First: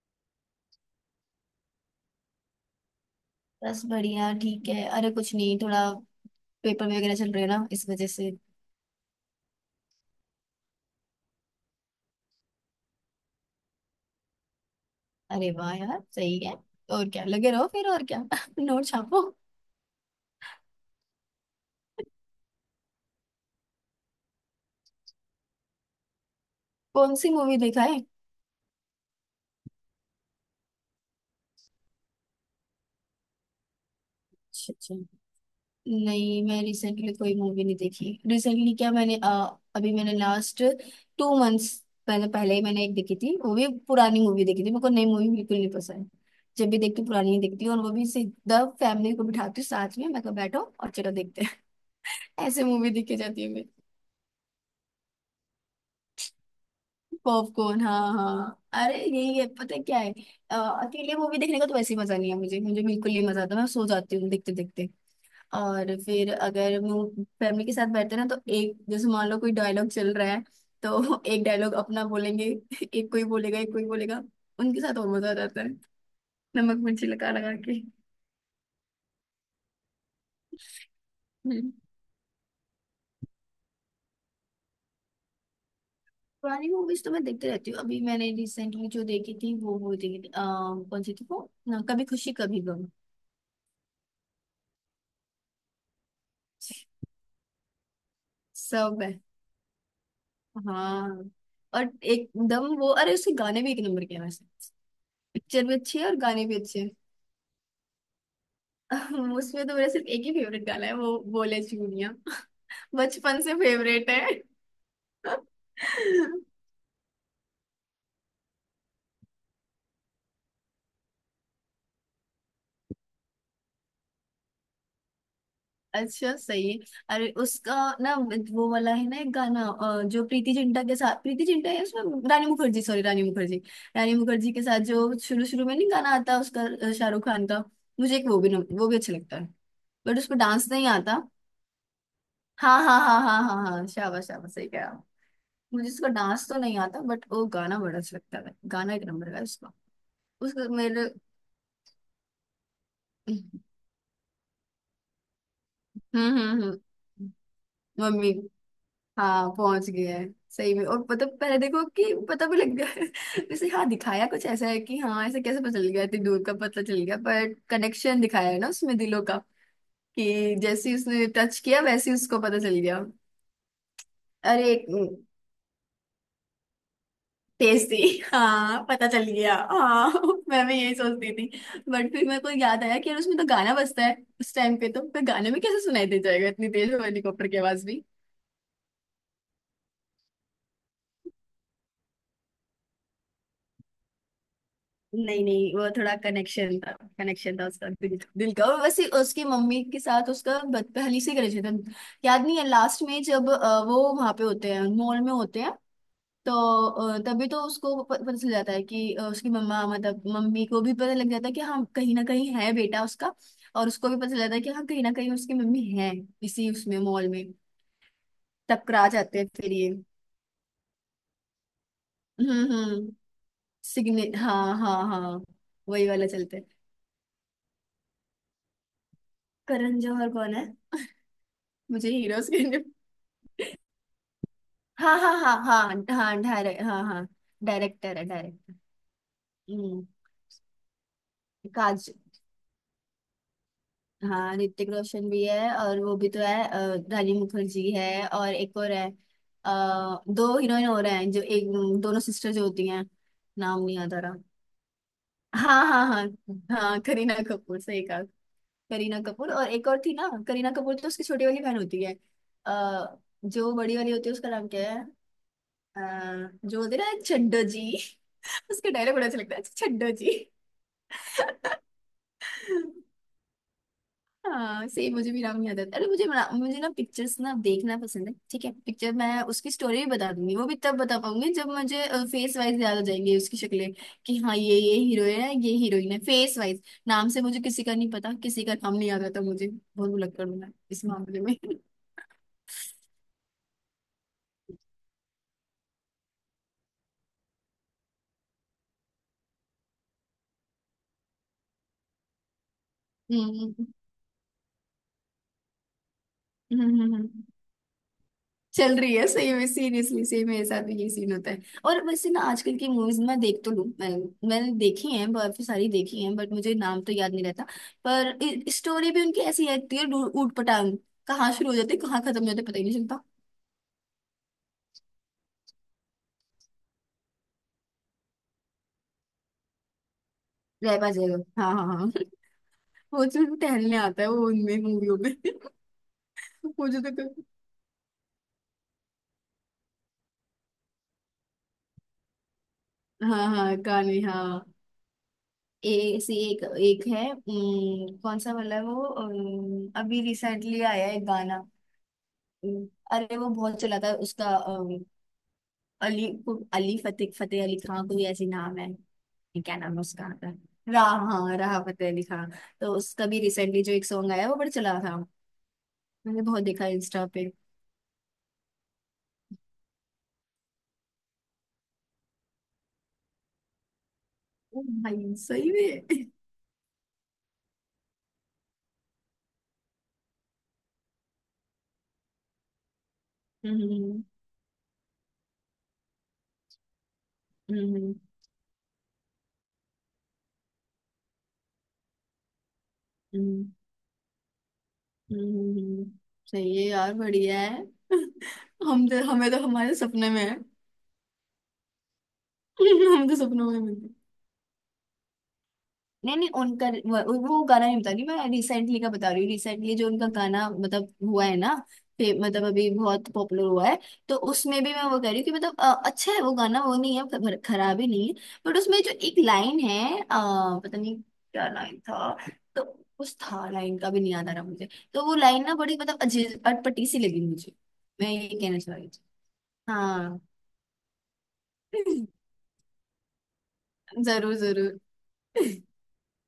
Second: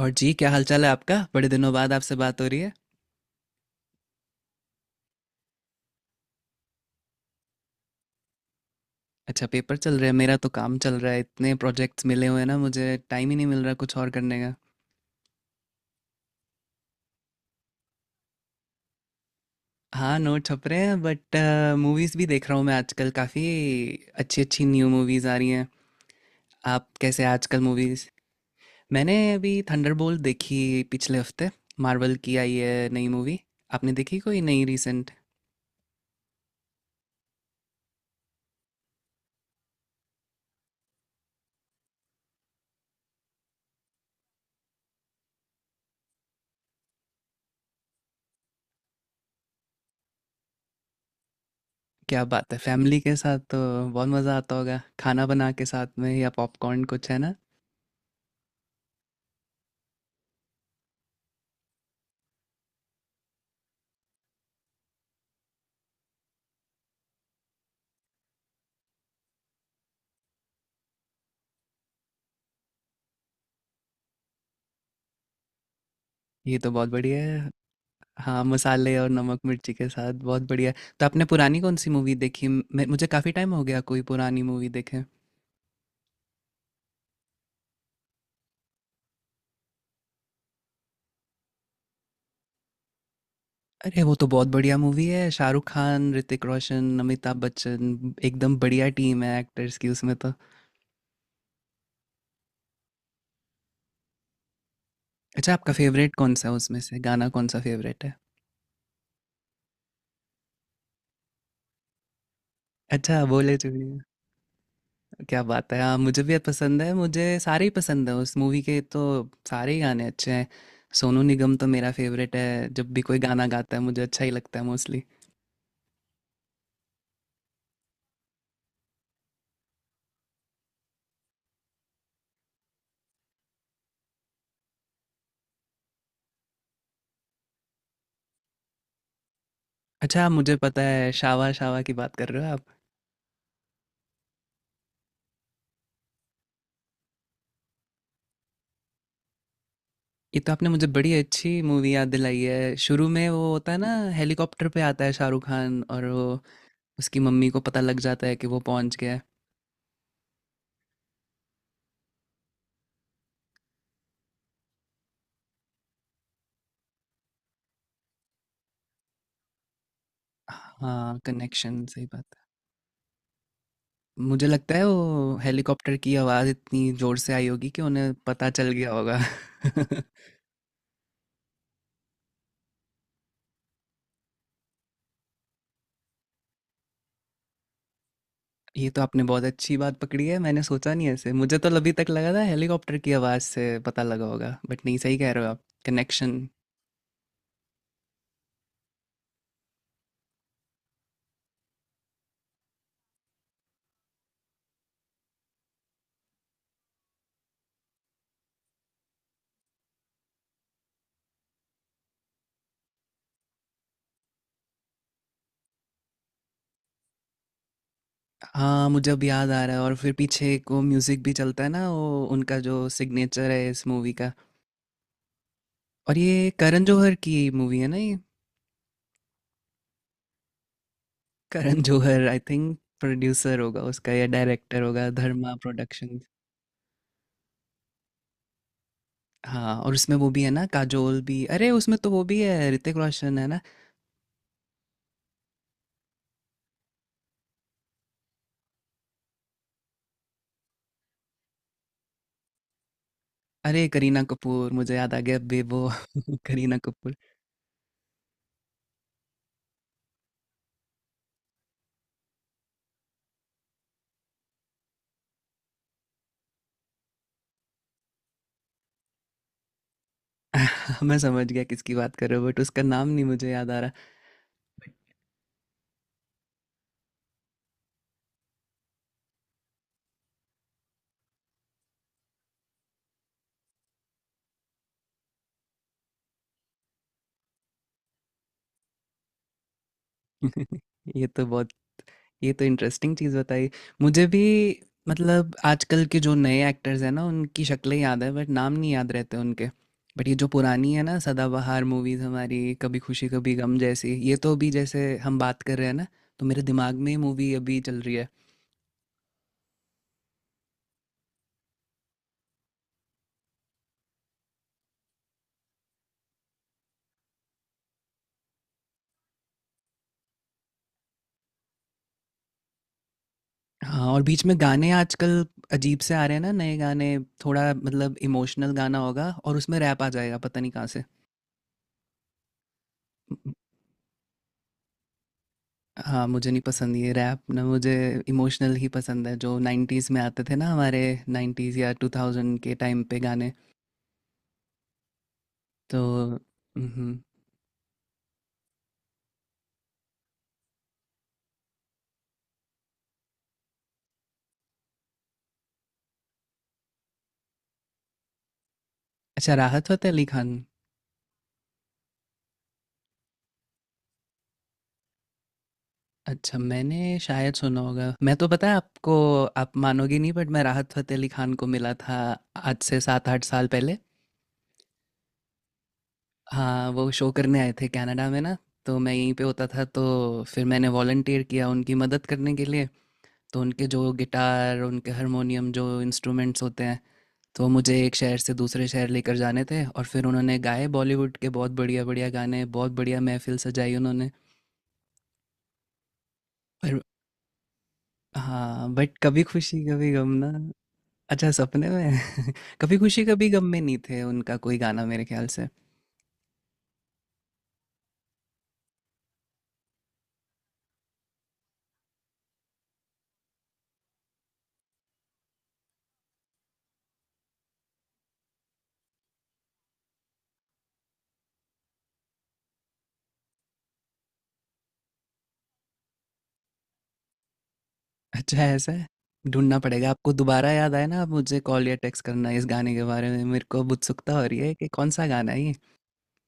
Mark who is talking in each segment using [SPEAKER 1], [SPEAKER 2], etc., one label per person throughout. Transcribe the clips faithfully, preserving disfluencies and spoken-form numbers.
[SPEAKER 1] और जी क्या हालचाल है आपका। बड़े दिनों बाद आपसे बात हो रही है।
[SPEAKER 2] बस बढ़िया ठीक है। अरे कुछ नहीं, थोड़ा पेपर वगैरह चल रहे हैं ना, इस वजह से।
[SPEAKER 1] अच्छा पेपर चल रहे हैं। मेरा तो काम चल रहा है, इतने प्रोजेक्ट्स मिले हुए हैं ना, मुझे टाइम ही नहीं मिल रहा कुछ और करने का।
[SPEAKER 2] अरे वाह यार, सही है। और क्या, लगे रहो फिर, और क्या। नोट छापो।
[SPEAKER 1] हाँ नोट छप रहे हैं, बट मूवीज़ भी देख रहा हूँ मैं आजकल काफ़ी। अच्छी अच्छी न्यू मूवीज़ आ रही हैं। आप
[SPEAKER 2] कौन
[SPEAKER 1] कैसे हैं
[SPEAKER 2] सी मूवी
[SPEAKER 1] आजकल?
[SPEAKER 2] देखा है?
[SPEAKER 1] मूवीज़ मैंने अभी थंडरबोल्ट देखी पिछले हफ्ते। मार्वल की आई है नई मूवी। आपने देखी कोई नई
[SPEAKER 2] अच्छा, अच्छा।
[SPEAKER 1] रिसेंट?
[SPEAKER 2] नहीं, मैं रिसेंटली कोई मूवी नहीं देखी। रिसेंटली क्या मैंने, अ, अभी मैंने लास्ट टू मंथ्स पहले पहले ही मैंने एक देखी थी। वो भी पुरानी मूवी देखी थी। मेरे को नई मूवी बिल्कुल नहीं पसंद। जब भी देखती हूँ पुरानी ही देखती हूँ, और वो भी सीधा फैमिली को बिठाती हूँ साथ में। मैं कहा बैठो और चलो देखते हैं।
[SPEAKER 1] क्या बात है,
[SPEAKER 2] ऐसे मूवी
[SPEAKER 1] फैमिली के
[SPEAKER 2] देखी
[SPEAKER 1] साथ
[SPEAKER 2] जाती
[SPEAKER 1] तो
[SPEAKER 2] है।
[SPEAKER 1] बहुत मज़ा आता होगा। खाना बना के साथ में या पॉपकॉर्न कुछ है ना?
[SPEAKER 2] पॉपकॉर्न, हाँ हाँ, अरे यही है, पता है क्या है। अ, अकेले मूवी देखने का तो वैसे ही मजा नहीं है मुझे मुझे बिल्कुल नहीं मजा आता, मैं सो जाती हूँ देखते देखते। और फिर अगर मैं फैमिली के साथ बैठते हैं ना, तो एक जैसे मान लो कोई डायलॉग चल रहा है, तो एक डायलॉग अपना बोलेंगे, एक कोई बोलेगा, एक कोई बोलेगा, उनके साथ और मजा आ जाता है।
[SPEAKER 1] ये तो
[SPEAKER 2] नमक
[SPEAKER 1] बहुत
[SPEAKER 2] मिर्ची
[SPEAKER 1] बढ़िया
[SPEAKER 2] लगा
[SPEAKER 1] है।
[SPEAKER 2] लगा के।
[SPEAKER 1] हाँ मसाले और नमक मिर्ची के साथ बहुत बढ़िया। तो आपने पुरानी
[SPEAKER 2] हम्म।
[SPEAKER 1] कौन सी मूवी देखी? मैं मुझे काफ़ी टाइम हो गया कोई पुरानी मूवी देखे।
[SPEAKER 2] पुरानी मूवीज तो मैं देखते रहती हूँ। अभी मैंने रिसेंटली जो देखी थी, वो वो देखी थी, अ, कौन सी थी वो ना, कभी खुशी कभी गम।
[SPEAKER 1] अरे वो तो बहुत बढ़िया मूवी है। शाहरुख खान, ऋतिक रोशन, अमिताभ बच्चन, एकदम बढ़िया
[SPEAKER 2] सब।
[SPEAKER 1] टीम है एक्टर्स की उसमें तो।
[SPEAKER 2] हाँ। और एकदम वो, अरे उसके गाने भी एक नंबर के हैं वैसे।
[SPEAKER 1] अच्छा
[SPEAKER 2] पिक्चर
[SPEAKER 1] आपका
[SPEAKER 2] भी अच्छी है
[SPEAKER 1] फेवरेट
[SPEAKER 2] और
[SPEAKER 1] कौन
[SPEAKER 2] गाने
[SPEAKER 1] सा है
[SPEAKER 2] भी
[SPEAKER 1] उसमें
[SPEAKER 2] अच्छे
[SPEAKER 1] से, गाना कौन सा फेवरेट है?
[SPEAKER 2] हैं। उसमें तो मेरा सिर्फ एक ही फेवरेट गाना है, वो बोले चूड़ियां।
[SPEAKER 1] अच्छा,
[SPEAKER 2] बचपन से
[SPEAKER 1] बोले चुड़िया।
[SPEAKER 2] फेवरेट है।
[SPEAKER 1] क्या बात है, हाँ मुझे भी पसंद है। मुझे सारे ही पसंद है उस मूवी के तो। सारे ही गाने अच्छे हैं। सोनू निगम तो मेरा फेवरेट है, जब भी कोई गाना गाता है मुझे अच्छा ही लगता है मोस्टली।
[SPEAKER 2] अच्छा, सही है। अरे उसका ना, वो वाला है ना एक गाना, अ, जो प्रीति जिंटा के साथ, प्रीति जिंटा है उसमें, रानी मुखर्जी, सॉरी रानी मुखर्जी, रानी मुखर्जी के साथ जो शुरू शुरू में नहीं गाना आता उसका, अ, शाहरुख खान का। मुझे एक वो भी न, वो भी अच्छा लगता है। बट उस
[SPEAKER 1] अच्छा,
[SPEAKER 2] पर
[SPEAKER 1] मुझे
[SPEAKER 2] डांस
[SPEAKER 1] पता
[SPEAKER 2] नहीं
[SPEAKER 1] है,
[SPEAKER 2] आता।
[SPEAKER 1] शावा शावा की बात कर रहे हो आप।
[SPEAKER 2] हाँ हाँ हाँ हाँ हाँ हाँ, शाबाश शाबाश, सही कह रहा हूँ। मुझे उसका डांस तो नहीं आता, बट वो गाना बड़ा अच्छा लगता है, गाना एक नंबर का है उसका।
[SPEAKER 1] ये तो आपने
[SPEAKER 2] उसका
[SPEAKER 1] मुझे
[SPEAKER 2] मेरे।
[SPEAKER 1] बड़ी अच्छी मूवी याद दिलाई है। शुरू में वो
[SPEAKER 2] हम्म
[SPEAKER 1] होता है ना, हेलीकॉप्टर पे आता है शाहरुख खान और वो,
[SPEAKER 2] हम्म हम्म।
[SPEAKER 1] उसकी मम्मी को पता लग जाता
[SPEAKER 2] मम्मी।
[SPEAKER 1] है कि वो पहुंच गया है।
[SPEAKER 2] हाँ पहुंच गए हैं, सही में। और पता पहले देखो कि, पता भी लग गया है। वैसे हाँ, दिखाया कुछ ऐसा है कि हाँ ऐसे कैसे पता चल गया, इतनी दूर का पता चल गया, बट कनेक्शन दिखाया है ना उसमें, दिलों का। कि जैसे ही
[SPEAKER 1] हाँ,
[SPEAKER 2] उसने टच किया,
[SPEAKER 1] कनेक्शन, सही
[SPEAKER 2] वैसे ही
[SPEAKER 1] बात
[SPEAKER 2] उसको पता चल गया।
[SPEAKER 1] है। मुझे
[SPEAKER 2] अरे
[SPEAKER 1] लगता है
[SPEAKER 2] एक।
[SPEAKER 1] वो हेलीकॉप्टर की आवाज़ इतनी ज़ोर से आई होगी कि
[SPEAKER 2] तेज थी।
[SPEAKER 1] उन्हें पता चल
[SPEAKER 2] हाँ
[SPEAKER 1] गया
[SPEAKER 2] पता
[SPEAKER 1] होगा।
[SPEAKER 2] चल गया, हाँ। मैं भी यही सोचती थी। बट फिर मेरे को याद आया कि यार, उसमें तो गाना बजता है, उस टाइम पे तो फिर गाने में कैसे सुनाई दे जाएगा इतनी तेज हेलीकॉप्टर की आवाज भी।
[SPEAKER 1] ये तो आपने बहुत अच्छी बात पकड़ी है, मैंने सोचा नहीं ऐसे। मुझे तो अभी तक लगा था हेलीकॉप्टर की आवाज़ से पता लगा होगा, बट नहीं, सही कह
[SPEAKER 2] नहीं
[SPEAKER 1] रहे हो आप,
[SPEAKER 2] नहीं, वो थोड़ा
[SPEAKER 1] कनेक्शन।
[SPEAKER 2] कनेक्शन था। कनेक्शन था उसका, दिल, दिल का। और वैसे उसकी मम्मी के साथ उसका बद- पहली से कनेक्शन था। याद नहीं है लास्ट में जब, अ, वो वहां पे होते हैं, मॉल में होते हैं, तो, अ, तभी तो उसको प- पता चल जाता है कि, अ, उसकी मम्मा मतलब मम्मी को भी पता लग जाता है कि हाँ कहीं ना कहीं है बेटा उसका, और उसको भी पता चल जाता है कि हाँ कहीं ना कहीं उसकी मम्मी है, इसी उसमें मॉल में।
[SPEAKER 1] हाँ
[SPEAKER 2] टकरा
[SPEAKER 1] मुझे अब
[SPEAKER 2] जाते हैं
[SPEAKER 1] याद आ
[SPEAKER 2] फिर
[SPEAKER 1] रहा है।
[SPEAKER 2] ये।
[SPEAKER 1] और फिर पीछे एक वो म्यूजिक भी चलता है ना, वो उनका
[SPEAKER 2] हम्म
[SPEAKER 1] जो
[SPEAKER 2] हम्म।
[SPEAKER 1] सिग्नेचर है इस मूवी
[SPEAKER 2] सिग्ने
[SPEAKER 1] का।
[SPEAKER 2] हाँ हाँ हाँ, वही
[SPEAKER 1] और
[SPEAKER 2] वाला
[SPEAKER 1] ये
[SPEAKER 2] चलते हैं।
[SPEAKER 1] करण जौहर की मूवी है ना ये?
[SPEAKER 2] करण जौहर कौन है?
[SPEAKER 1] करण
[SPEAKER 2] मुझे
[SPEAKER 1] जौहर आई
[SPEAKER 2] हीरोज के
[SPEAKER 1] थिंक
[SPEAKER 2] name-।
[SPEAKER 1] प्रोड्यूसर होगा उसका या डायरेक्टर होगा,
[SPEAKER 2] हाँ हाँ
[SPEAKER 1] धर्मा
[SPEAKER 2] हाँ हाँ
[SPEAKER 1] प्रोडक्शन।
[SPEAKER 2] हाँ, डायरेक्ट हाँ हाँ, डायरेक्टर है, डायरेक्टर।
[SPEAKER 1] हाँ और
[SPEAKER 2] हम्म।
[SPEAKER 1] उसमें वो भी है ना, काजोल भी। अरे उसमें तो
[SPEAKER 2] काज
[SPEAKER 1] वो भी है, ऋतिक रोशन है ना।
[SPEAKER 2] हाँ, ऋतिक रोशन भी है, और वो भी तो है, अ, रानी मुखर्जी है, और एक और है, अ, दो हीरोइन और हैं जो एक, दोनों सिस्टर जो होती हैं, नाम
[SPEAKER 1] अरे
[SPEAKER 2] नहीं याद आ
[SPEAKER 1] करीना
[SPEAKER 2] रहा।
[SPEAKER 1] कपूर, मुझे याद आ गया,
[SPEAKER 2] हाँ
[SPEAKER 1] बेबो।
[SPEAKER 2] हाँ हाँ
[SPEAKER 1] करीना
[SPEAKER 2] हाँ,
[SPEAKER 1] कपूर।
[SPEAKER 2] करीना कपूर, सही कहा। करीना कपूर और एक और थी ना, करीना कपूर तो उसकी छोटी वाली बहन होती है। अ, जो बड़ी वाली होती है, उसका नाम क्या है? अ, जो होती है ना, छड्डो जी। उसका डायलॉग बड़ा अच्छा लगता है, छड्डो जी।
[SPEAKER 1] मैं समझ गया किसकी बात कर रहे हो, बट उसका नाम नहीं मुझे याद आ रहा।
[SPEAKER 2] हाँ सही, मुझे भी नाम याद आता है। अरे मुझे ना- मुझे ना पिक्चर्स ना देखना पसंद है। ठीक है, पिक्चर मैं उसकी स्टोरी भी बता दूंगी, वो भी तब बता पाऊंगी जब मुझे फेस वाइज याद हो जाएंगे उसकी शक्लें, कि हाँ ये ये हीरोइन है, ये हीरोइन है, फेस वाइज। नाम से मुझे किसी का नहीं पता, किसी का नाम नहीं याद आता मुझे। बहुत भुलक्कड़ हूँ मैं इस
[SPEAKER 1] ये
[SPEAKER 2] मामले
[SPEAKER 1] तो
[SPEAKER 2] में।
[SPEAKER 1] बहुत, ये तो इंटरेस्टिंग चीज़ बताई। मुझे भी, मतलब आजकल के जो नए एक्टर्स हैं ना, उनकी शक्लें याद है बट नाम नहीं याद रहते उनके। बट ये जो पुरानी है ना सदाबहार मूवीज़ हमारी, कभी खुशी कभी
[SPEAKER 2] हम्म
[SPEAKER 1] गम जैसी, ये तो अभी जैसे हम बात कर रहे हैं ना, तो मेरे
[SPEAKER 2] हम्म
[SPEAKER 1] दिमाग में
[SPEAKER 2] हम्म,
[SPEAKER 1] ये
[SPEAKER 2] हम्म।
[SPEAKER 1] मूवी अभी चल रही है।
[SPEAKER 2] चल रही है सही में, सीरियसली। सही, मेरे साथ भी यही सीन होता है। और वैसे ना, आजकल की मूवीज मैं देख तो लूँ, मैं, मैंने देखी हैं, काफी सारी देखी हैं, बट मुझे नाम तो याद नहीं रहता। पर स्टोरी भी उनकी ऐसी रहती है, ऊट ऊट पटांग, कहाँ शुरू हो जाती है कहाँ खत्म हो जाती है पता ही नहीं चलता।
[SPEAKER 1] हाँ, और बीच में गाने आजकल अजीब से आ रहे हैं ना नए गाने, थोड़ा मतलब इमोशनल गाना होगा और उसमें रैप आ जाएगा पता नहीं कहाँ से।
[SPEAKER 2] रहबा जयलो, हाँ हाँ हाँ। वो जो टहलने आता है, वो उनमें मूवियों में।
[SPEAKER 1] हाँ, मुझे नहीं
[SPEAKER 2] वो
[SPEAKER 1] पसंद
[SPEAKER 2] जो
[SPEAKER 1] ये
[SPEAKER 2] तो।
[SPEAKER 1] रैप ना। मुझे इमोशनल ही पसंद है जो नाइंटीज़ में आते थे ना हमारे, नाइंटीज़ या दो हज़ार के टाइम पे
[SPEAKER 2] हाँ
[SPEAKER 1] गाने
[SPEAKER 2] हाँ, गाने, हाँ।
[SPEAKER 1] तो।
[SPEAKER 2] ऐसी एक एक
[SPEAKER 1] हम्म।
[SPEAKER 2] है, अम, कौन सा वाला है वो, अम, अभी रिसेंटली आया है एक गाना। हम्म, अरे वो बहुत चला था उसका, अम, अली को, अली फतेह फतेह अली खां कोई ऐसी नाम है।
[SPEAKER 1] अच्छा,
[SPEAKER 2] क्या
[SPEAKER 1] राहत
[SPEAKER 2] नाम है
[SPEAKER 1] फ़तेह अली
[SPEAKER 2] उसका आता
[SPEAKER 1] खान।
[SPEAKER 2] है? राह। हाँ, राह फतेह अली खां। तो उसका भी रिसेंटली जो एक सॉन्ग आया वो बड़ा चला था। मैंने
[SPEAKER 1] अच्छा
[SPEAKER 2] बहुत देखा
[SPEAKER 1] मैंने
[SPEAKER 2] इंस्टा पे।
[SPEAKER 1] शायद सुना होगा। मैं तो, पता है आपको, आप मानोगे नहीं बट मैं राहत फ़तेह अली खान को मिला था आज से सात आठ साल पहले।
[SPEAKER 2] ओ भाई, सही में।
[SPEAKER 1] हाँ वो शो करने आए थे कनाडा में ना, तो मैं यहीं पे होता था तो फिर मैंने वॉलंटियर किया उनकी मदद करने के लिए। तो उनके जो
[SPEAKER 2] हम्म
[SPEAKER 1] गिटार, उनके हारमोनियम, जो इंस्ट्रूमेंट्स होते हैं, तो
[SPEAKER 2] हम्म हम्म
[SPEAKER 1] मुझे
[SPEAKER 2] हम्म,
[SPEAKER 1] एक शहर से दूसरे शहर लेकर जाने थे। और फिर उन्होंने गाए बॉलीवुड के बहुत बढ़िया बढ़िया गाने, बहुत बढ़िया महफिल
[SPEAKER 2] हम्म,
[SPEAKER 1] सजाई उन्होंने।
[SPEAKER 2] हम्म, हम्म, हम्म। सही है
[SPEAKER 1] पर,
[SPEAKER 2] यार, बढ़िया है।
[SPEAKER 1] हाँ
[SPEAKER 2] हम
[SPEAKER 1] बट
[SPEAKER 2] तो
[SPEAKER 1] कभी
[SPEAKER 2] हमें तो
[SPEAKER 1] खुशी
[SPEAKER 2] हमारे
[SPEAKER 1] कभी गम
[SPEAKER 2] सपने में
[SPEAKER 1] ना।
[SPEAKER 2] है।
[SPEAKER 1] अच्छा सपने में। कभी खुशी
[SPEAKER 2] हम तो
[SPEAKER 1] कभी गम
[SPEAKER 2] सपनों में
[SPEAKER 1] में नहीं
[SPEAKER 2] मिलते हैं।
[SPEAKER 1] थे उनका कोई गाना मेरे ख्याल से।
[SPEAKER 2] नहीं नहीं, उनका, वो वो गाना नहीं बता रही मैं, रिसेंटली का बता रही हूँ। रिसेंटली जो उनका गाना मतलब हुआ है ना, फे- मतलब अभी बहुत पॉपुलर हुआ है, तो उसमें भी मैं वो कह रही हूँ कि मतलब, अ, अच्छा है वो गाना, वो नहीं है खर- खराब ही नहीं है, बट उसमें जो एक लाइन है, अ, पता नहीं क्या लाइन था, तो उस था लाइन का भी नहीं याद आ रहा मुझे, तो वो लाइन ना बड़ी मतलब अजीब अटपटी सी लगी मुझे, मैं ये
[SPEAKER 1] अच्छा
[SPEAKER 2] कहना
[SPEAKER 1] ऐसा
[SPEAKER 2] चाह
[SPEAKER 1] है।
[SPEAKER 2] रही थी।
[SPEAKER 1] ढूंढना पड़ेगा आपको,
[SPEAKER 2] हाँ।
[SPEAKER 1] दोबारा याद आए ना आप मुझे कॉल या टेक्स्ट करना इस गाने के बारे में, मेरे को अब उत्सुकता हो
[SPEAKER 2] जरूर
[SPEAKER 1] रही है कि
[SPEAKER 2] जरूर।
[SPEAKER 1] कौन सा गाना है ये।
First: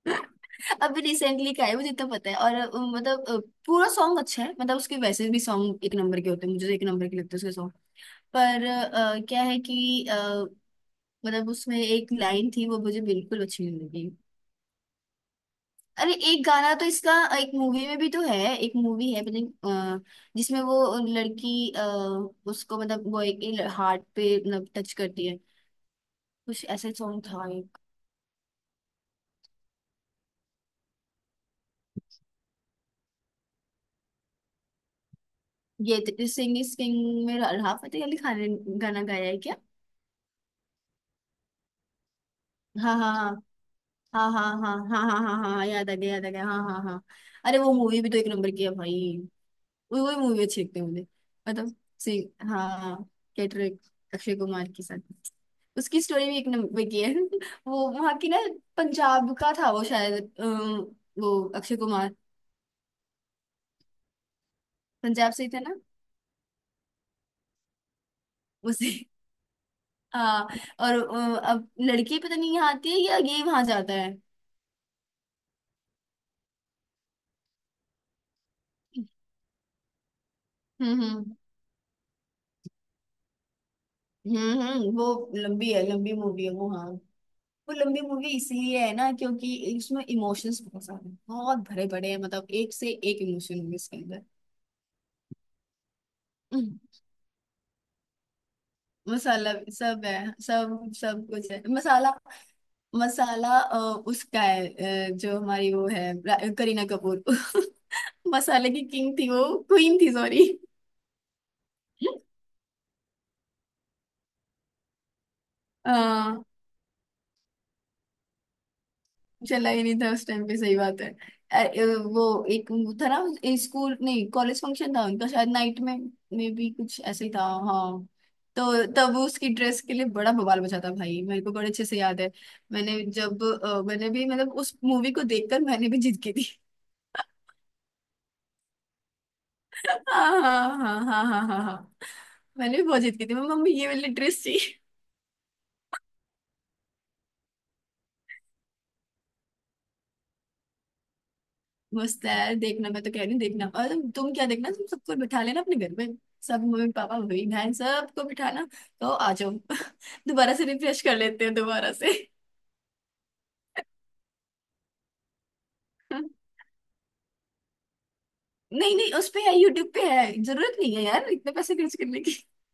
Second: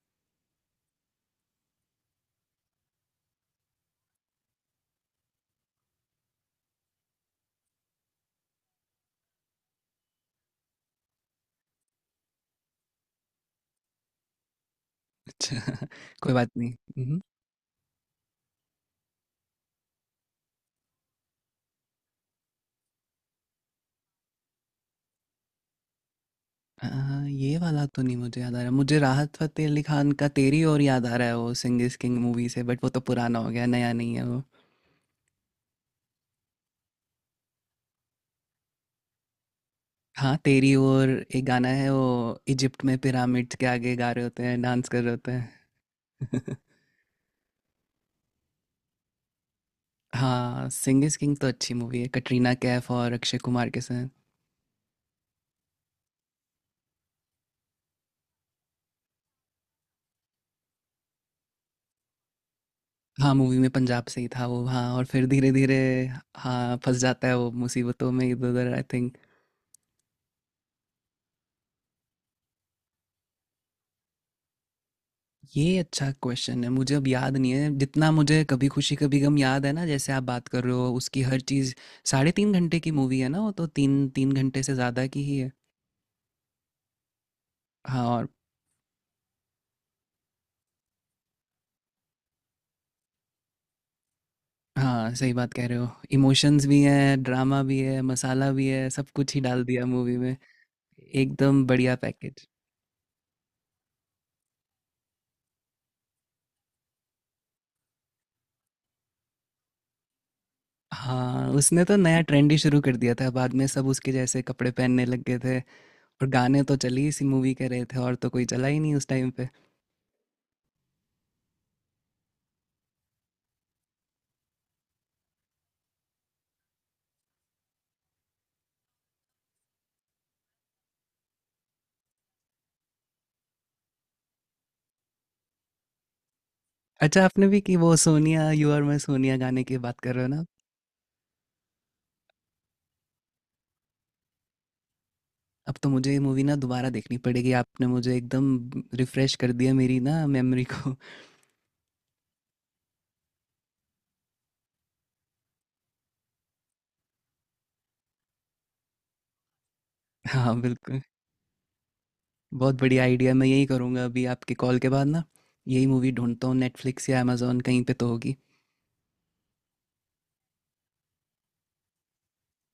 [SPEAKER 2] अभी रिसेंटली का है, मुझे इतना पता है। और अ, मतलब, अ, पूरा सॉन्ग अच्छा है, मतलब उसके वैसे भी सॉन्ग एक नंबर के होते हैं, मुझे तो एक नंबर के लगते हैं उसके सॉन्ग। पर अ, क्या है कि, अ, मतलब उसमें एक लाइन थी वो मुझे बिल्कुल अच्छी नहीं लगी।
[SPEAKER 1] अच्छा।
[SPEAKER 2] अरे
[SPEAKER 1] कोई
[SPEAKER 2] एक
[SPEAKER 1] बात नहीं।
[SPEAKER 2] गाना तो इसका
[SPEAKER 1] हम्म।
[SPEAKER 2] एक मूवी में भी तो है। एक मूवी है पता नहीं, अ, जिसमें वो लड़की, अ, उसको मतलब वो एक हार्ट पे मतलब टच करती है, कुछ
[SPEAKER 1] अ,
[SPEAKER 2] ऐसा सॉन्ग था
[SPEAKER 1] ये
[SPEAKER 2] एक।
[SPEAKER 1] वाला तो नहीं मुझे याद आ रहा। मुझे राहत फ़तेह अली खान का तेरी ओर याद आ रहा है, वो सिंह इज़ किंग मूवी से, बट वो तो पुराना हो गया, नया नहीं है वो।
[SPEAKER 2] ये सिंग इज किंग में राहत फतेह अली खान ने गाना गाया है क्या?
[SPEAKER 1] हाँ, तेरी ओर एक गाना है वो, इजिप्ट में
[SPEAKER 2] हाँ हाँ
[SPEAKER 1] पिरामिड्स के आगे गा रहे
[SPEAKER 2] हाँ हाँ
[SPEAKER 1] होते
[SPEAKER 2] हाँ
[SPEAKER 1] हैं,
[SPEAKER 2] हाँ
[SPEAKER 1] डांस कर
[SPEAKER 2] हाँ
[SPEAKER 1] रहे
[SPEAKER 2] हाँ
[SPEAKER 1] होते
[SPEAKER 2] हाँ
[SPEAKER 1] हैं।
[SPEAKER 2] हाँ हाँ, याद आ गया, याद आ गया, हाँ हाँ हाँ। अरे वो मूवी भी तो एक नंबर की है भाई। वही वही मूवी अच्छी
[SPEAKER 1] हाँ,
[SPEAKER 2] लगती है
[SPEAKER 1] सिंह
[SPEAKER 2] मुझे।
[SPEAKER 1] इज़ किंग तो अच्छी
[SPEAKER 2] मतलब।
[SPEAKER 1] मूवी है,
[SPEAKER 2] सी।
[SPEAKER 1] कटरीना कैफ
[SPEAKER 2] हाँ।
[SPEAKER 1] और अक्षय कुमार
[SPEAKER 2] कैटरेक,
[SPEAKER 1] के साथ।
[SPEAKER 2] अक्षय कुमार के साथ। उसकी स्टोरी भी एक नंबर की है। वो वहाँ की ना, पंजाब का था वो शायद, अम, वो अक्षय कुमार।
[SPEAKER 1] हाँ, मूवी में पंजाब से ही था वो। हाँ और फिर
[SPEAKER 2] पंजाब से ही था ना।
[SPEAKER 1] धीरे-धीरे, हाँ, फँस जाता है वो मुसीबतों में इधर-उधर आई
[SPEAKER 2] उसे।
[SPEAKER 1] थिंक।
[SPEAKER 2] हाँ। और अम, अब लड़की पता नहीं यहाँ आती है या ये वहां जाता है।
[SPEAKER 1] ये अच्छा क्वेश्चन है, मुझे अब याद नहीं है। जितना मुझे कभी खुशी कभी गम याद है ना, जैसे आप बात कर रहे हो
[SPEAKER 2] हम्म
[SPEAKER 1] उसकी
[SPEAKER 2] हम्म
[SPEAKER 1] हर चीज़। साढ़े तीन घंटे की मूवी है ना वो, तो तीन तीन
[SPEAKER 2] हम्म
[SPEAKER 1] घंटे से
[SPEAKER 2] हम्म,
[SPEAKER 1] ज़्यादा की
[SPEAKER 2] वो
[SPEAKER 1] ही है।
[SPEAKER 2] लंबी है, लंबी मूवी है वो, हाँ। वो लंबी
[SPEAKER 1] हाँ और,
[SPEAKER 2] मूवी इसलिए है ना, क्योंकि इसमें इमोशंस बहुत सारे हैं, बहुत भरे पड़े हैं, मतलब एक से एक इमोशन है इसके अंदर।
[SPEAKER 1] हाँ सही बात कह रहे हो। इमोशंस
[SPEAKER 2] हम्म,
[SPEAKER 1] भी हैं, ड्रामा भी है, मसाला भी है, सब कुछ ही
[SPEAKER 2] मसाला
[SPEAKER 1] डाल
[SPEAKER 2] भी
[SPEAKER 1] दिया
[SPEAKER 2] सब
[SPEAKER 1] मूवी
[SPEAKER 2] है,
[SPEAKER 1] में।
[SPEAKER 2] सब सब कुछ है
[SPEAKER 1] एकदम बढ़िया
[SPEAKER 2] मसाला।
[SPEAKER 1] पैकेज।
[SPEAKER 2] मसाला, अ, उसका है, अ, जो हमारी वो है, रा- करीना कपूर। मसाले की किंग थी वो, क्वीन थी, सॉरी।
[SPEAKER 1] हाँ उसने तो नया ट्रेंड ही शुरू कर दिया था, बाद में सब उसके जैसे कपड़े पहनने लग गए थे। और गाने तो चल ही इसी मूवी के रहे थे, और तो कोई चला ही नहीं उस टाइम।
[SPEAKER 2] चला ही नहीं था उस टाइम पे, सही बात है। अ- अ, वो, एक वो था ना, ए, स्कूल नहीं कॉलेज फंक्शन था उनका शायद नाइट में में भी कुछ ऐसे ही था, हाँ, तो, तब उसकी ड्रेस के लिए बड़ा बवाल मचा था भाई, मेरे को बड़े अच्छे से याद है। मैंने जब अ, मैंने भी मतलब उस मूवी को देखकर मैंने भी जिद की थी।
[SPEAKER 1] अच्छा, आपने भी? कि वो सोनिया यू और मैं सोनिया गाने की बात कर रहे हो
[SPEAKER 2] हाँ
[SPEAKER 1] ना?
[SPEAKER 2] हाँ हाँ हाँ हाँ हाँ हाँ। मैंने भी बहुत जिद की थी, मम्मी ये वाली ड्रेस चाहिए।
[SPEAKER 1] अब तो मुझे ये मूवी ना दोबारा देखनी पड़ेगी। आपने मुझे एकदम रिफ्रेश कर दिया मेरी ना मेमोरी को।
[SPEAKER 2] मस्त है, देखना, मैं तो कह रही हूँ देखना। और तुम क्या, देखना तुम सबको बिठा लेना अपने घर में, सब मम्मी पापा भाई बहन सबको बिठाना, तो आ जाओ।
[SPEAKER 1] हाँ,
[SPEAKER 2] दोबारा से
[SPEAKER 1] बिल्कुल।
[SPEAKER 2] रिफ्रेश कर लेते हैं दोबारा से।
[SPEAKER 1] बहुत बढ़िया आइडिया, मैं यही करूँगा अभी आपके कॉल के बाद ना, यही मूवी ढूँढता हूँ, नेटफ्लिक्स या अमेज़न कहीं पे तो होगी।
[SPEAKER 2] नहीं नहीं, उस पे है, यूट्यूब पे है, जरूरत नहीं है यार इतने पैसे खर्च करने की।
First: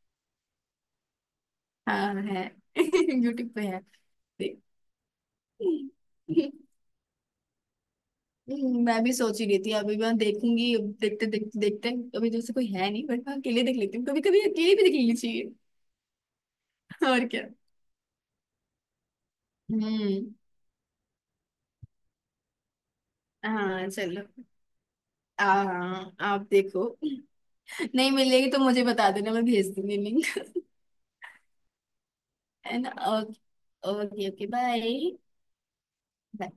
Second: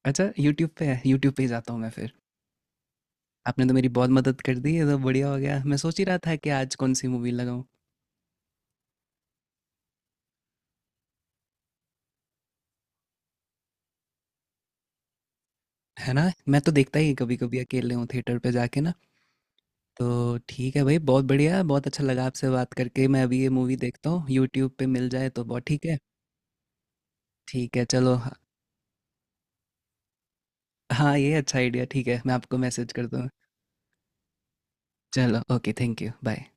[SPEAKER 1] अच्छा यूट्यूब पे है, यूट्यूब पे ही जाता हूँ मैं फिर।
[SPEAKER 2] हाँ है। यूट्यूब
[SPEAKER 1] आपने
[SPEAKER 2] पे
[SPEAKER 1] तो
[SPEAKER 2] है।
[SPEAKER 1] मेरी बहुत मदद कर
[SPEAKER 2] देख।
[SPEAKER 1] दी, ये तो बढ़िया हो गया। मैं सोच ही रहा था कि आज कौन-सी मूवी लगाऊँ।
[SPEAKER 2] हम्म, मैं भी सोच ही रही थी, अभी मैं देखूंगी, देखते देखते देखते। अभी जैसे कोई है नहीं, बट मैं अकेले देख लेती हूँ, कभी कभी अकेले भी देख लेनी चाहिए।
[SPEAKER 1] है ना? मैं तो देखता ही
[SPEAKER 2] और क्या।
[SPEAKER 1] कभी-कभी अकेले हूँ, थिएटर पे जाके ना। तो
[SPEAKER 2] हम्म।
[SPEAKER 1] ठीक है भाई, बहुत बढ़िया, बहुत अच्छा लगा आपसे बात करके। मैं अभी ये मूवी
[SPEAKER 2] हाँ
[SPEAKER 1] देखता
[SPEAKER 2] चलो।
[SPEAKER 1] हूँ यूट्यूब पे, मिल जाए तो बहुत ठीक है।
[SPEAKER 2] हाँ आप देखो।
[SPEAKER 1] ठीक है
[SPEAKER 2] नहीं
[SPEAKER 1] चलो हाँ।
[SPEAKER 2] मिलेगी तो मुझे बता देना, मैं भेज दूंगी लिंक।
[SPEAKER 1] हाँ, ये अच्छा आइडिया, ठीक है मैं आपको
[SPEAKER 2] है ना।
[SPEAKER 1] मैसेज कर दूंगा।
[SPEAKER 2] ओके। Okay, okay.
[SPEAKER 1] चलो, okay, thank you, bye.
[SPEAKER 2] Bye.